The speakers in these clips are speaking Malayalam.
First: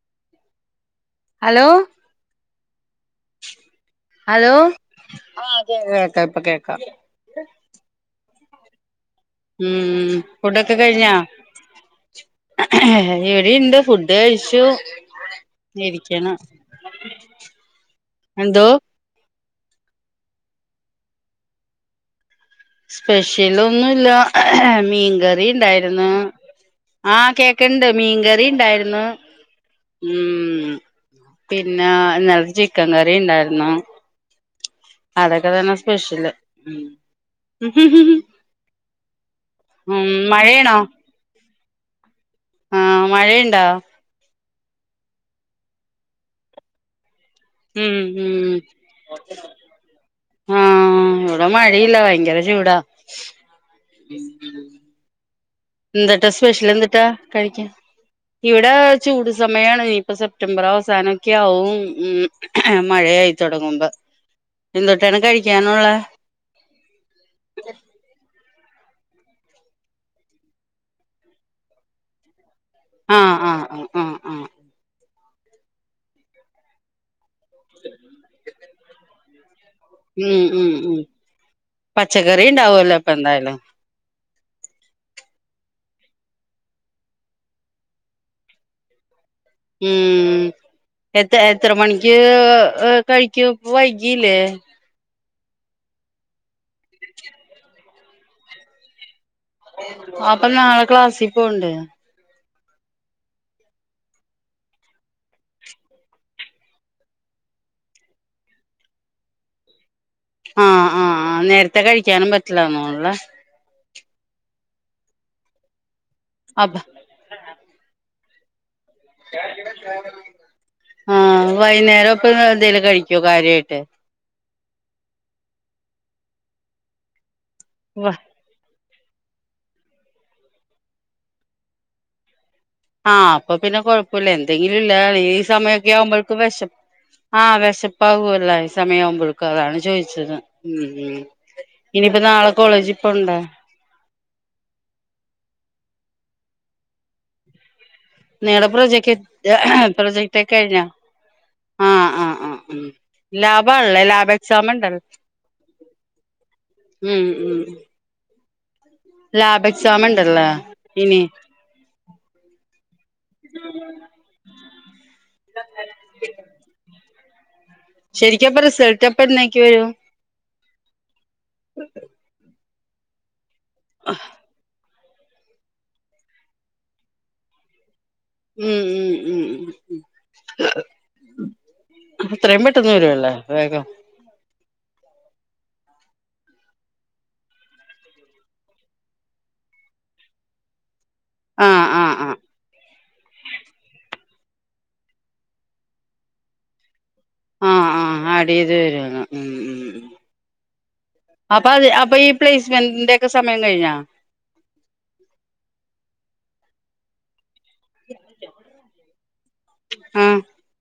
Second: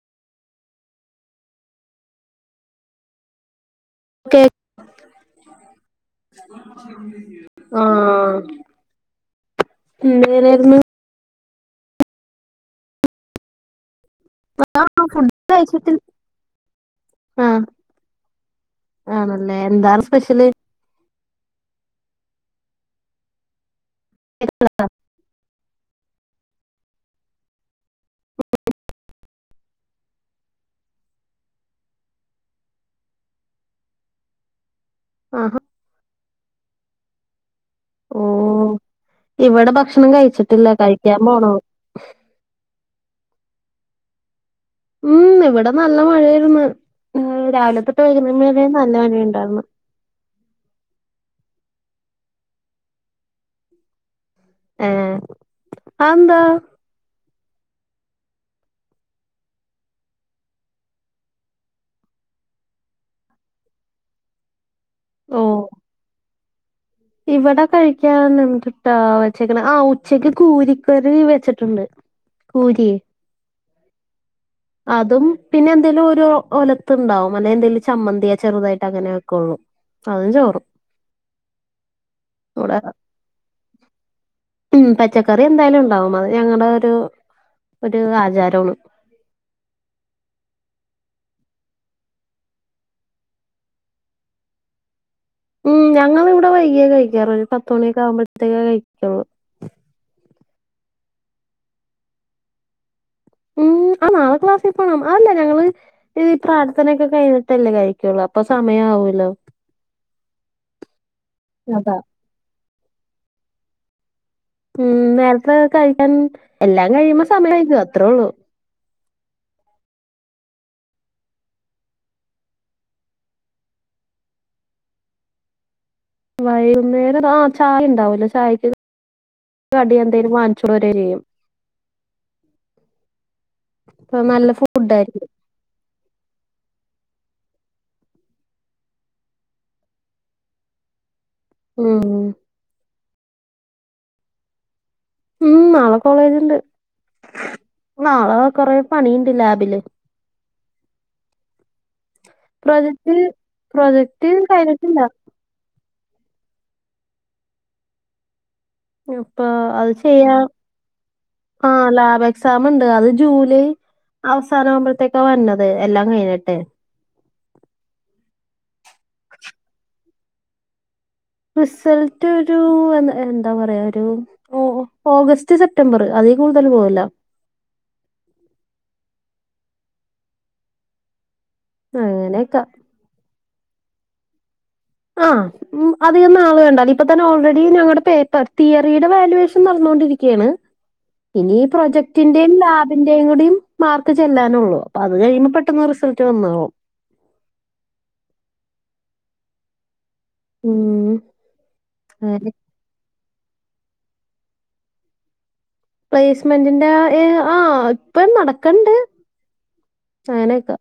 [inaudible] ഹലോ ഓക്കെ ഹലോ ആ കേക്കാ കേക്കാ ഇപ്പൊ കേക്കാം ആഹ് ഉം ഫുഡൊക്കെ എന്തേലായിരുന്നു കഴിഞ്ഞാ ഇവിടെണ്ട് ഫുഡ് കഴിച്ചു ആഹ് ഫുഡ് കഴിച്ചിട്ടില്ല ജിരിക്കണ് ആഹ് എന്തോ ആണല്ലേ എന്താണ് സ്പെഷ്യല് സ്പെഷ്യലൊന്നൂല്ല്യ മീൻകറിണ്ടായിരുന്നു ആഹ കേക്കണ്ട് മീൻകറി ഇണ്ടായിരുന്നു ഉം പിന്നെ ഇന്നല്ത്തെ ചിക്കൻ കറി ഉണ്ടായിരുന്നു അതൊക്കെ ആഹാ തന്നെ സ്പെഷ്യല് ഓ ഇവിടെ ഉം ഭക്ഷണം കഴിച്ചിട്ടില്ല മഴയാണോ കഴിക്കാൻ പോണോ ആ മഴയുണ്ടാ ഉം ഇവിടെ നല്ല മഴയായ്ര്ന്ന് ഉം ഉം രാവിലെത്തൊട്ട് ഉം വൈകുന്ന നല്ല മഴയിണ്ടായർന്ന് ആഹ് ഇവിടെ മഴയില്ല ഭയങ്കര ചൂടാ ആഹ എന്തട്ടാ സ്പെഷ്യൽ എന്ത്‌ട്ടാ കഴിക്കാൻ ഇവിടെ ചൂട് സമയാണ് ഇനിയിപ്പ സെപ്റ്റംബർ അവസാനൊക്കെ ആവും ഉം മഴ യായി തൊടങ്ങുമ്പോ എന്തോട്ടാണ് ഓ കഴിക്കാനുള്ളെ ഇവിടെ കഴിക്കാന്ന്ത്‌ വച്ചക്കണേ ആ ഉച്ചക്ക് കൂരിക്കറി വെച്ചിട്ടുണ്ട് കൂരിയേ ആ ആ അതും പിന്നെ എന്തേലും ഒരു ഒലത്ത് ഉണ്ടാവും അല്ലെ എന്തേലും ചമ്മന്തിയാ ചെറുതായിട്ട് അങ്ങനെ കോ ഉം ഉ ഉ പച്ചക്കറി ഇവിടെ ഉണ്ടാവല്ലോ അപ്പൊ എന്തായാലും ഉം പച്ചക്കറി എന്തായാലും ഉണ്ടാവും അത് ഞങ്ങളെ ഒരു ഒരു ആചാരവാണ് ഉം എത്ര എത്ര മണിക്ക് കഴിക്കു വൈകില്ലേ ഉം ഞങ്ങള് ഇവിടെ വൈകിയ കഴിക്കാറ ഒരു പത്ത മണിയൊക്കെ ആവുമ്പോഴത്തേക്കേ കഴിക്കുള്ളൂ അപ്പൊ നാളെ ക്ലാസ്സിൽ പോണ്ടേ ഉം [inaudible] ആ നാളെ ക്ലാസിൽ പോണം അതെല്ല ഞങ്ങള് പ്രാർത്ഥനയൊക്കെ കഴിഞ്ഞിട്ടല്ലേ കഴിക്കയുള്ളൂ അപ്പോ സമയാ വല്ലൊ ആഹ് ആഹ് നേരത്തെ കഴിക്കാനും പറ്റില്ല തോന്നണല്ലേ ഉം നേരത്തെ കഴിക്കാൻ അപ്പ എല്ലാം കഴിയുമ്പോ സമയം വൈകും അത്രേ ഉള്ളൂ [inaudible] ആ വൈന്നേരപ്പൊ എന്തേലും കഴിക്കോ കാര്യായിട്ട് വൈകുന്നേരതാ ചായ വ ഉണ്ടാവല്ലോ ചായയ്ക്ക് കടിയെന്തേലും വാനിച്ചരെ ചെയ്യും ആഹ് അപ്പൊ പിന്നെ അപ്പൊ കൊഴപ്പുല്ല നല്ല എന്തെങ്കിലും ഇല്ല ഫുഡായിരിക്കും. ഈ സമയൊക്കെ ആവുമ്പോഴക്ക് വെഷ ആ വിശപ്പാവൊല്ല ഈ സമയവുമ്പോഴക്കും അതാണ് ചോദിച്ചത് ഉം ഇനിയിപ്പ ഉം നാളെ കോളേജ് പോണ്ടേ ഉം നാളെ കോളേജിണ്ട് നിങ്ങടെ പ്രൊജക്ട് പ്രൊജക്ടൊക്കെ കഴിഞ്ഞാ ആഹ ആ ഉ പ്രൊജക്ട് ലാബാണല്ലേ പ്രൊജക്ട് ലാബ് എക്സാം ഉണ്ടല്ല കഴിഞ്ഞിട്ടില്ല ഉം ഉം അപ്പൊ ലാബ് അത് എക്സാം ചെയ്യ ഉണ്ടല്ലേ ഇനി ആ ലാബ് എക്സാം ഉണ്ട് അത് ജൂലൈ അവസാന ആവുമ്പോഴത്തേക്കാ വന്നത് എല്ലാം കഴിഞ്ഞിട്ട് ശരിക്ക അപ്പ റിസൾട്ട് അപ്പ എന്നേക്കി വരൂ റിസൾട്ട് ഒരു എ എന്താ പറയാ ഒരു ഓ ഓഗസ്റ്റ് സെപ്റ്റംബർ അതീ കൂടുതൽ പോവില്ല ഉം ഉം ഉം ഉ ഉ അങ്ങനെയൊക്കെ എത്രയും പെട്ടെന്ന് വരുല്ലേ വേഗം ആഹ ഉ അധികം നാൾ വേണ്ടാ ഇപ്പൊ തന്നെ ഓൾറെഡി ഞങ്ങളുടെ പേപ്പർ തിയറിയുടെ വാല്വേഷൻ നടന്നുകൊണ്ടിരിക്കുകയാണ് ഇനി ഈ ആഹ് ആഹ് ആഹ് പ്രൊജക്ടിന്റെയും ലാബി ന്റെയും കൂടി മാർക്ക് ചെല്ലാനുള്ളൂ അപ്പൊ അത് കഴിയുമ്പോ പെട്ടന്ന് റിസൾട്ട് വന്നോളും ആഹ ആഹ് ആഡ് ചെയ്ത് വരുന്ന് ഉ ഉ ഉം, അപ്പ അ അപ്പൊ ഈ അങ്ങനെ പ്ലേസ്മന്റക്ക സമയം കഴിഞ്ഞാ പ്ലേസ്മെന്റിന്റെ ആഹ ഇപ്പൊ നടക്കണ്ട് അങ്ങനെയൊക്കെ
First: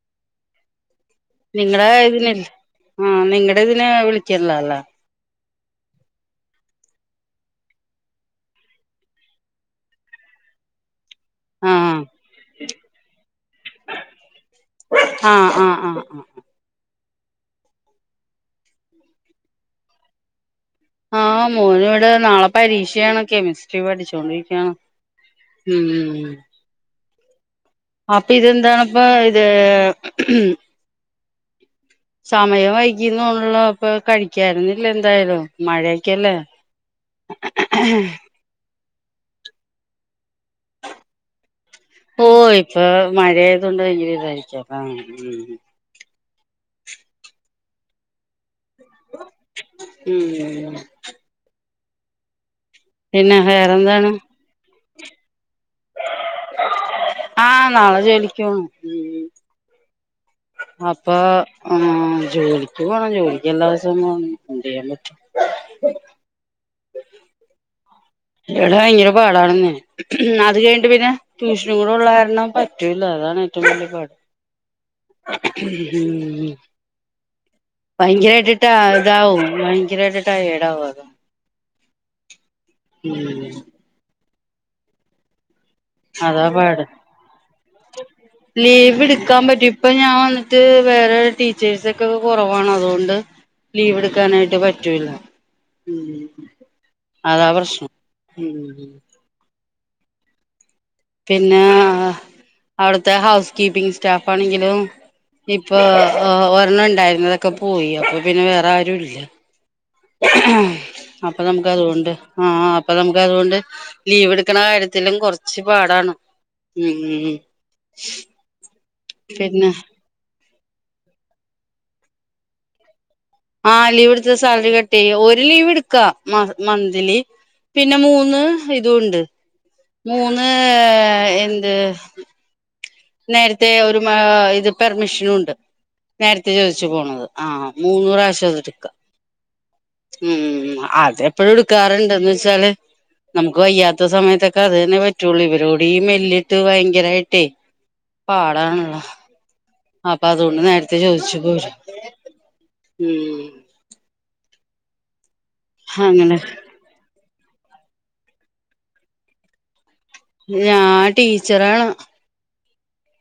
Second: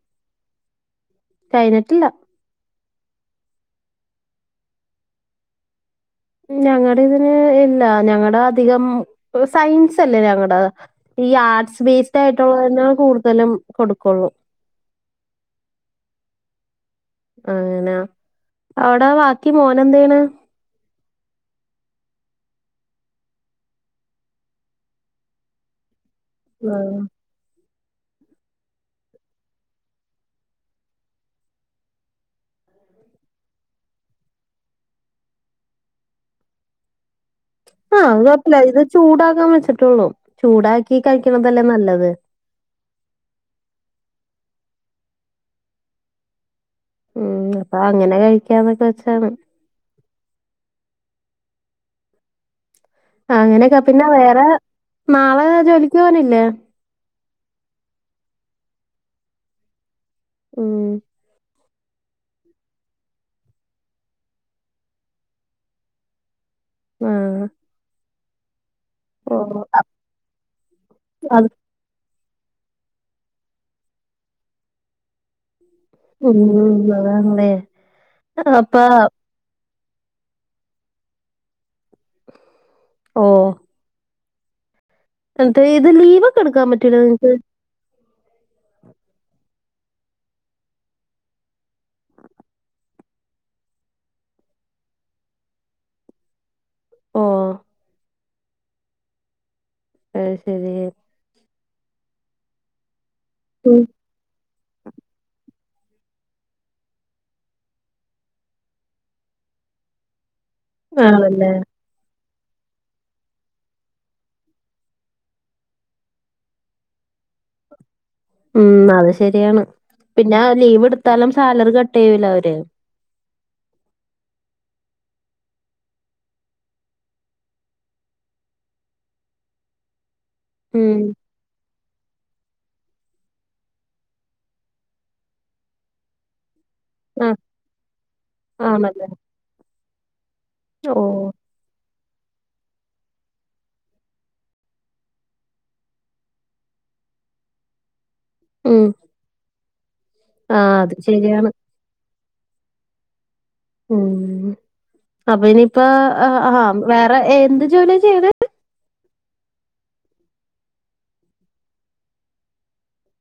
നിങ്ങളടെ കഴിഞ്ഞിട്ടില്ല ഇതി ആഹ നിങ്ങടെ ഇതിനെ വിളിക്കല്ല അല്ല ഞങ്ങളുടെ ഇതിന് ഇല്ല ഞങ്ങളടെ അധികം സയൻസ് അല്ലേ ഞങ്ങടെ ഈ ആർട്സ് ആഹ് ബേസ്ഡ് ആയിട്ടുള്ള കൂടുതലും കൊടുക്കുള്ളൂ ആഹ് ആഹ്ആ ഹ് അങ്ങനാ അവിടെ ബാക്കി മോന എന്തയ്യന് ആഹ മോനും ഇവിടെ നാളെ പരീക്ഷയാണ് കെമിസ്ട്രി പഠിച്ചോണ്ടിരിക്കയാണ് ഉം ഉ ആഹ അപ്പൊ ഇത് എന്താണ്പ്പ ഇത് സമയം വൈകീന്നണല്ലോ ഇപ്പൊ കഴിക്കരുന്നില്ല എന്തായാലും മഴക്കെയല്ലേ ആ അത് കോഴപ്പല്ല അത് ചൂടാകാൻ വെച്ചിട്ടോള്ളൂ ഓ ഇപ്പൊ മഴയാതു കൊണ്ട് [unintelligible] [unintelligible] ഉം അപ്പ അങ്ങനെ കഴിക്കാന്നൊക്കെ വെച്ചാണ് ഉം പിന്നെ അങ്ങനെക്കെ പിന്നെ വേറെന്താണ് വേറെ നാളെ ജോലിക്ക് പോണില്ലേ ആ നാളെ ജോലിക്കു പോണം ഹ് ഉം അപ്പാ ആ ജോലിക്ക് പോണം ജോലിക്ക് എല്ലാ ദിവസവും പോണം [unintelligible] ആ അ ഇവിടെ ഭയങ്കര പാടാണ്ന്നെ അത് കഴിഞ്ട്ട് പിന്നെ അത് ട്യൂഷനും കൂടെ ഉള്ള കാരണം ണം പറ്റൂല അതാണ് ഏറ്റവും വലിയ പാട് ഉം. അതാണല്ലേ. ഭയങ്കരയിട്ട് ട്ടാ അപ്പൊ ഇതാവും ഭയങ്കരായിട്ട് ടയെടാവും അതാ ഉം ഓ. [unintelligible] ലീവൊക്കെ അതാ എടുക്കാൻ പാട് പറ്റൂല്ലോ നിങ്ങക്ക് ലീവ് ഇടുക്കാൻ പറ്റും ഇപ്പ ഞാൻ വന്നിട്ട് വേറെ ടീച്ചേഴ്സൊക്കെ കോറവാണ് അതോണ്ട് ലീവ് എടുക്കാനായിട്ട് പറ്റൂല ഓ. അതാ പ്രശ്നം ഉം അഹ് ശരി പിന്നെ അവ്ട്ത്തെ ഹൗസ് ഉം. കീപ്പിംഗ് സ്റ്റാഫ്ണെങ്കിലും ഇപ്പൊ ഒരെണ്ണം ഉണ്ടായിരുന്നതൊക്കെ പോയി അപ്പ പിന്നെ വേറെ ആരും ഇല്ല ആ അപ്പ ആണല്ലേ. നമുക്ക് അതൊണ്ട് ആ അപ്പ നമുക്ക് അതുകൊണ്ട് ലീവ്ട്ക്കണ കാര്യത്തിലും കൊർച്ച് പാടാണ് ഉം ഉം ഉം ഉം അത് ശരിയാണ് പിന്നെ ലീവ്ട്ത്താലും സാലറി കട്ട് ചെയ്യൂലെ അവര് ആ ലീവ്ട്ത്താ സാലറി കട്ട് ചെയ്യും ഒരു ലീവ്ട്ക്കാ മന്ത്ലി പിന്നെ മൂന്ന് ഇതൂണ്ട് മൂന്ന് ഉം. എന്ത് നേരെത്തെ ഒരു ഇത് പെർമിഷനും ഉണ്ട് നേരത്തെ ചോയ് ച്ച് പോണത് ആ മൂന്നുപ്രാവശ്യം അത്ട്ക്കാ ആണല്ലേ. ഉം ഓ. അതെപ്പോഴും എടുക്കാറുണ്ടേന്ന് വെച്ചാല് നമുക്ക് വയ്യാത്ത സമയത്തൊക്കെ അത് തന്നെ പറ്റൊള്ളൂ ഇവരോടി ഈ മെല്ലിട്ട് ഭയങ്കരായിട്ടേ ഉം. പാടാണല്ലോ അപ്പ ആ അതുകൊണ്ട് അത് നേരത്തെ ചോയ്ച്ചു ശരിയാണ്. പോരും ഉം ഉം അപ്പ ഇനിപ്പോ അങ്ങനെ ആ വേറെ എന്ത് ജോലിയാ ചെയ്യ്ണേ ഞാൻ ടീച്ചറാണ്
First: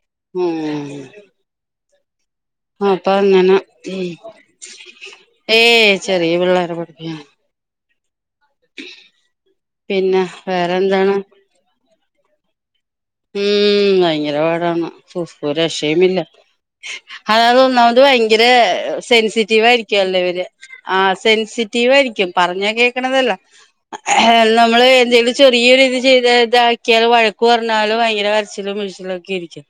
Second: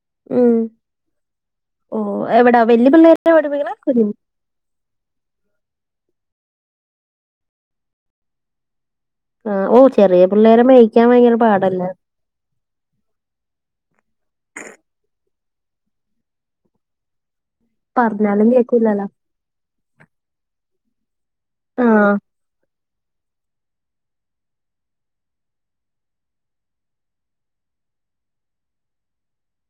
ഉം ഓ എവിടാ വല്യ ആപ്പ പിള്ളേരെയാ അങ്ങനെ പഠിപ്പിക്കണേ? കുഞ്ഞു ഏ ചെറിയ പിള്ളാരെ [unintelligible] ആ ഓ ചെറിയ പിന്നെ പിള്ളേരെ മേയ്ക്കാൻ വേറെന്താണ് ഭയങ്കര പാടല്ലേ ഉം ഭയങ്കര പാടാണ് ഒര് രക്ഷയുമില്ല [unintelligible] ഒന്നാമത് ഭയങ്കര പറഞ്ഞാലും കേക്കൂലല്ലോ. സെൻസിറ്റീവായിരിക്കും അല്ലവര് ആ ആ. സെൻസിറ്റീവായിരിക്കും പറഞ്ഞാ കേക് ക്ക്‌ ണതല്ല നമ്മള് എന്തെങ്കിലും ചെറിയ ഒരിത് ചെയ്ത് ഇതാക്കിയാ വഴക്ക്‌ പറ ന്നാലും ഭയങ്കര കരച്ചിലും മിഴിച്ചിലൊക്കെ യിരിക്കും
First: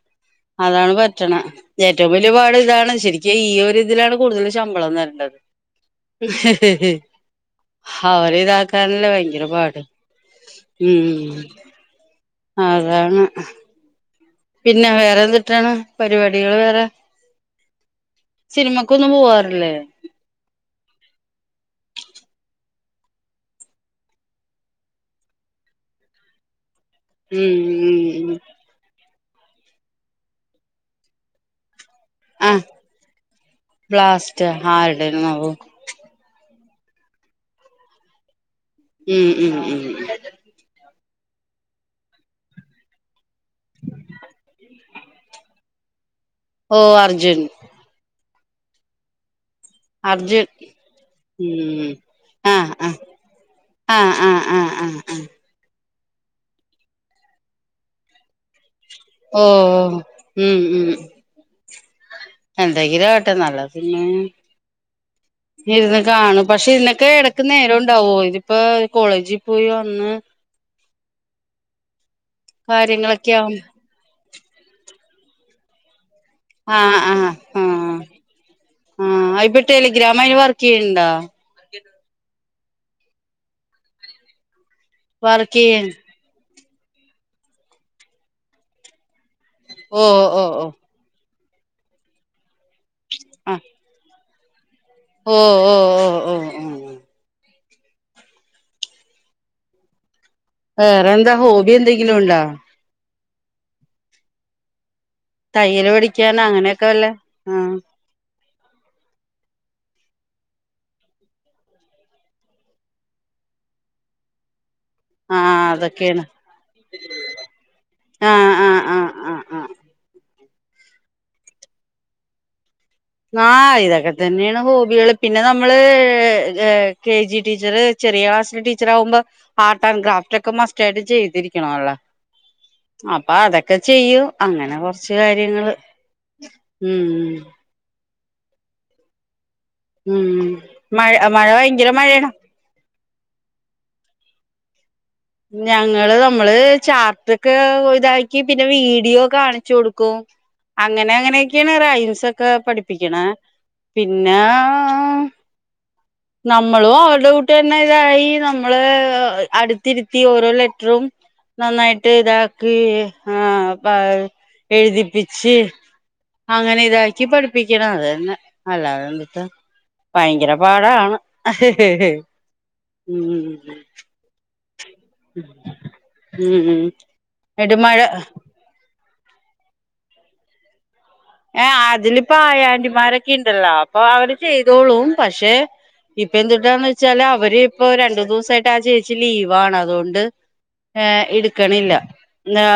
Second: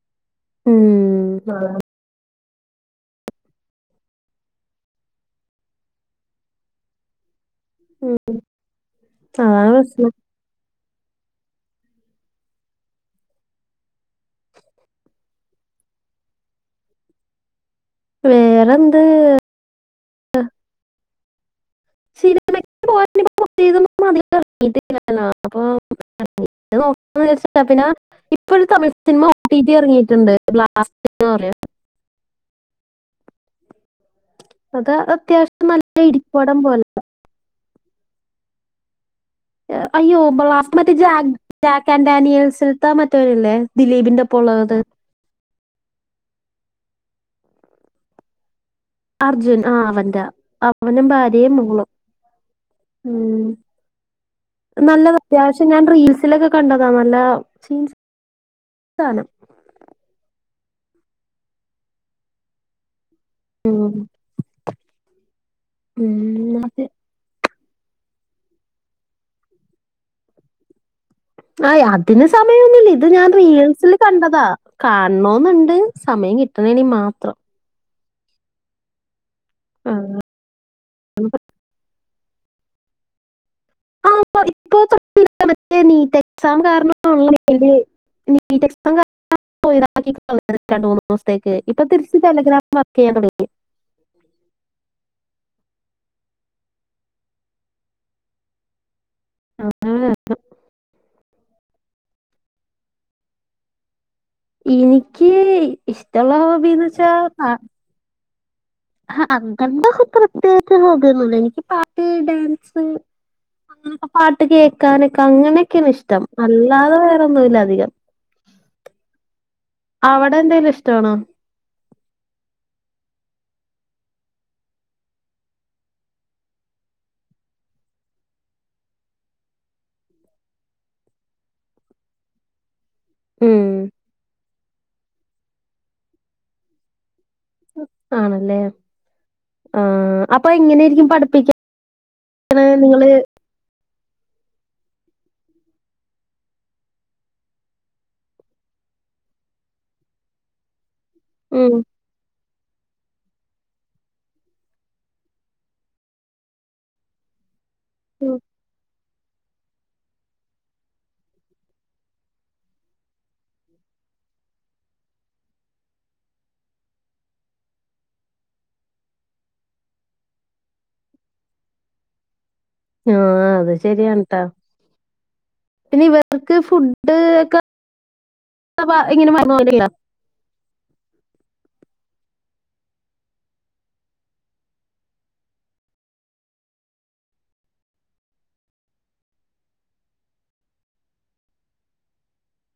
അതാണ് ഉം. പറ്റ്ണേ അതാണ് ഏറ്റവും വൽയപാട് ഇതാണ് ശരിക്കും ഈ ഒരു ഇത് ലാണ് കൂടുതല് ശമ്പളം തരേണ്ടത് അവരെ ഇതാക്കാനല്ലേ ഭയങ്കര അതാണ് പാട് പ്രശ്നം. ഉം അതാണ് പിന്നെ വേറെ എന്തിട്ടാണ് പരിപാടികൾ വേറെ വേറെന്ത് സിനിമക്കൊന്നും പോവാറില്ലേ സിനിമക്ക്‌ പോ [inaudible] നോക്കന്ന് വിചാരിച്ച പിന്നെ ഉം ഉം ഇപ്പോഴ ത സിനിമ ഒടിറ്റി ഇറങ്ങിയിട്ടുണ്ട് ബ്ലാസ്റ്റ് എന്ന് പറയാ ആ ബ്ലാസ് അത അത്യാവശ്യം നല്ല ഇടിപടം പോലത്ത ഉം ഉം ഉം മ ജ ജാക്ക് ആൻഡാനിയൽസൽത്താ മറ്റവരല്ലേ ദിലീപിന്റെ ഒപ്പ ഉള്ളത് ഓ അർജുൻ അർജുൻ ആ അവന്റെ അർജുൻ അവനും ഭാര്യയും മോളും ഉം ആഹ് ആഹ് ഉം ആഹ് ആഹ് ആഹ് ആഹ് നല്ലത് ആഹ് അത്യാവശ്യം ഞാൻ റീൽസിലൊക്കെ കണ്ടതാ നല്ല സീൻസ് സാധനം ഓ ഉം ഉം എന്തങ്കിലും നല്ല ഉം. സിനിമ പിന്നെ ഇരുന്ന് ഉം. കാണും പക്ഷെ മറ്റേ ഇന്നൊക്കെ ഇടക്ക് നേരം ഉണ്ടാവോ ഇതിപ്പോ കോളേജിൽ പോയി വന്ന് ആ അതിന് സമയോന്നില്ല ഇത് ഞാൻ കാര്യങ്ങളൊക്കെ ആവും റീൽസിൽ കണ്ടതാ കാണണോന്നുണ്ട് സമയം കിട്ടണേണി മാത്രം ആ ആയിപട്ടല്ല ആഹ്. ഗ്രാമായി വർക്ക് ചെയ് ഇണ്ടാ [inaudible] [unintelligible] വർക്ക് ചെയ്യ ഓ ഓ ഓ മൂന്ന ദിവസ തേക്ക് ഇപ്പൊ തിരിച്ച് ടെലഗ്രാം വർക്ക് ചെയ്യാൻ തുടങ്ങി ആഹ് ഓ ഓ ഓ ഓ ഓ ആ ആ വേറെന്താ ഹോബി എന്തെങ്കിലുംണ്ടോ എനിക്ക് തയ്യല് പഠിക്കാന് അങ്ങനെയൊക്കെ ഇഷ്ടമുള്ളോബീന്ന് വല്ല വെച്ചാ ആഹ് ആ അങ്ങണ്ടൊ പ്രത്യേകിച്ച് ഹോബി ഒന്നുല്യാ എനിക്ക് പാട്ട് ഡാൻസ് ആ പാട്ട് കേ ക്കാനൊക്കെ ആഹ് അങ്ങനെയൊക്കെയാണ് അതൊക്കെയാണ് ഇഷ്ടം അല്ലാതെ വേറെന്നും ഇല്ല അധികം ആഹ് ആഹ് ആഹ് ആഹ് ആഹ് അവിടെ എന്തെലും ഇഷ്ടണോ ആ ഇതൊക്കെ തന്നെയാണ് ഹോബികള് പിന്നെ നമ്മള് കെ ജി ടീച്ചർ ചെറിയ ക്ലാസ് ടീച്ചർ ആകുമ്പോ ആർട്ട് ആൻഡ് ക്രാഫ്റ്റ് ഒക്കെ മസ്റ്റ് ആയിട്ട് ചെയ്തിരിക്കണ അല്ലോ അപ്പൊ ഉം അതൊക്കെ ചെയ്യും അങ്ങനെ കൊറച്ച് കാര്യങ്ങൾ ഉം ആണല്ലേ ആ ഉം അപ്പൊ എങ്ങനൊയിരിക്കും മഴ മഴ പഠിപ്പിക്ക ഭയങ്കര മഴയാണ് നിങ്ങള് ഞങ്ങള് നമ്മള് ചാർട്ടൊക്കെ ഇതാക്കി പിന്നെ വീഡിയോ കാണിച്ചു കൊടുക്കും അങ്ങനെ അങ്ങനെയൊക്കെയാണ് ഉം റയിംസെ കേ പഠിപ്പിക്കണ പിന്നെ നമ്മളും അവരുടെ കൂട്ടി തന്നെ ഇതായി ഉം നമ്മള് അടു തിരുത്തി ഓരോ ലെറ്ററും നന്നായിട്ട് ഇതാക്കി ആ പ എഴുതിപ്പിച്ച് അങ്ങനെ ഇതാക്കി പഠിപ്പിക്കണം അതന്നെ അല്ലാതണ്ടിട്ട ഭയങ്കര പാടാണ് ആ ഉം അത് ശരിയട്ടാ പിന്നെ ഇവർക്ക് ഉം ഫുഡ് ഒക്കെ എന്നിട്ട് മഴ പ ഇങ്ങനെ വന്നലില്ല ഏ അതിലിപ്പ ആയ ആൻ്റിമാരൊക്കെ ഉണ്ടല്ലോ അപ്പൊ അവര് ചെയ്തോളും പക്ഷെ ഇപ്പൊ എന്തുട്ടാന്ന് വെച്ചാല് അവര് ഇപ്പൊ രണ്ടു ദിവസായിട്ട് ആ ചേച്ചി ലീവാണ് അതുകൊണ്ട് ഏ എടുക്കണില്ല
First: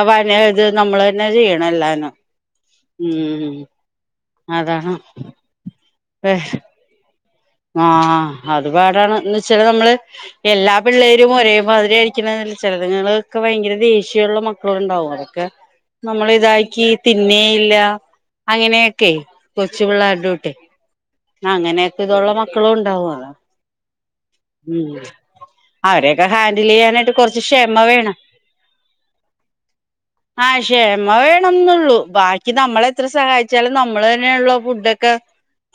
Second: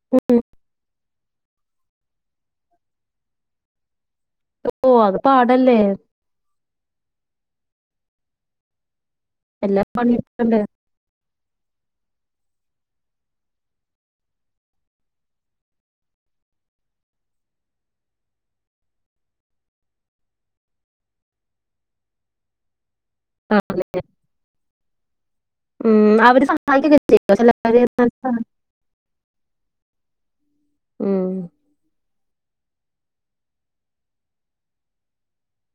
വന ഇത് നമ്മള് തന്നെ ചെയ്യണം എല്ലാനും ഉം ഓ അത് പാടല്ലേ ഹ് ആഹ അത്പാടാണ് എന്നന്ന് വച്ചാല്ൽ എല്ലാ നമ്മള് പണി എടുക്കണ്ടേ എല്ലാ പിള്ളേരും ഒരേ മാതിരി ആയിരിക്കണം ചലതങ്ങൾൊക്കെ ഭയങ്കര ദേഷ്യമുള്ള മക്കള ഉണ്ടാവും അതൊക്കെ നമ്മള ഇതാക്കാക്കി തിന്നേയില്ല അങ്ങനെയൊക്കെ കൊച്ചു പിള്ളേ അടോട്ടെ അങ്ങനെയൊക്കെ ഇതുള്ള മക്കളും ഉണ്ടാവും അതാ ആ അതെ ഉം അവരെയൊക്കെ ഹാൻഡിൽ സഹായിക്കൊക്കെ ചെയ്യാനായിട്ട് ചെയ്യോ കൊറച്ച് ക്ഷമ ചെലവര് വേണം ആഹ ക്ഷമ ഉം വേണംന്നള്ളൂ ബാക്കി നമ്മള എത്ര സഹായിച്ചാലും നമ്മള് തന്നെയള്ള ഫുഡ ഒക്കെ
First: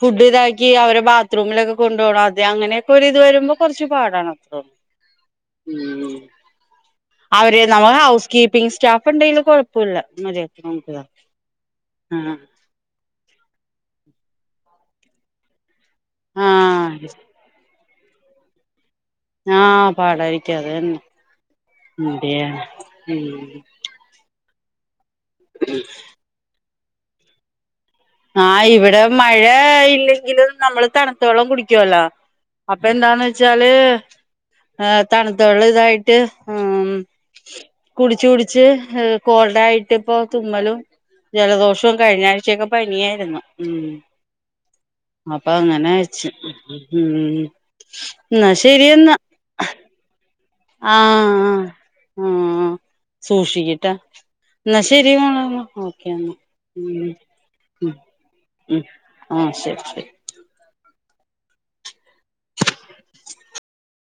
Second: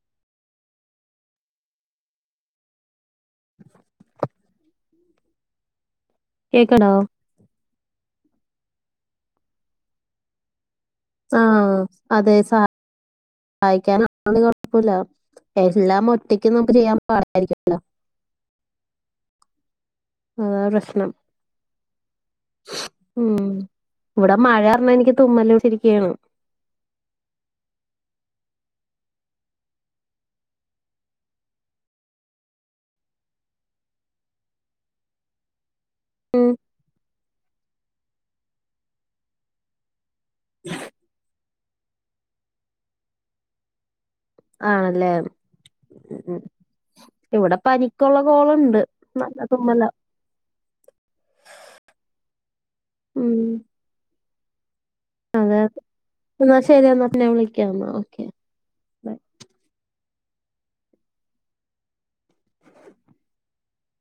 ഫുഡ് ഇതാക്കി അവരെ ബത്രറൂമിലൊക്കെ കൊണ്ടു പോണം ആദ്യം അങ്ങനെയൊക്കെ ഒരിത് വരുമ്പോ കുറച്ച് പാടാണ് അത്രൂം കേക്കണോ അവര് നമ്മ ഹൗസ് കീപ്പിംഗ് സ്റ്റാഫ് ഉണ്ടെങ്കും കുഴപ്പമില്ല മര്യാദയ്ക്ക് മം ആഹ അതെ സ സഹായിക്കാന കുഴപ്പില്ല ലെ എല്ലാ ഒറ്റയ്ക്ക് ആ നമുക്ക് ചെയ്യാൻ പാടായിരിക്കല്ലോ ആഹ് പാടായിരിക്കും അതാ അതുതന്നെ പ്രശ്നം എന്ത് ചെയ്യാനാ ഉം മം ഇവിടെ മഴ പറഞ്ഞാൽ എനിക്ക് തുമ്മലിച്ചിരിക്കുകയാണ് ആ ഇവിടെ മഴ ഇല്ലെങ്കിലും നമ്മള് തണുത്ത വെള്ളം കുടിക്കുവല്ലോ അപ്പൊ എന്താന്ന് വെച്ചാല് തണുത്തള്ളം ഇതായിട്ട് ഉം ട്ട് മ് കുടിച് കുടിച് കോൾഡായിട്ട് ഇപ്പൊ തുമ്മലും ജലദോഷോം കഴിഞ്ഞ ആഴ്ചയൊക്കെ പനിയായിരുന്നു ആണല്ലേ മ് അപ്പൊ അങ്ങനെച്ച് ഉം ഇവിടെ പനിക്കുള്ള എന്നാ കോളുണ്ട് ശരിയെന്നാ നല്ല തുമ്മല്ല ആ ആ ഉം സൂക്ഷിക്ക്ട്ടാ എന്നാ ശരി മോളെന്നാ ഓക്കെ എന്ന എന്നാ ശരി എന്നാ മ് പിന്നെ വിളിക്കാന്നാ മ് ഓക്കെ ഉം ബൈ ആ ശരി ശരി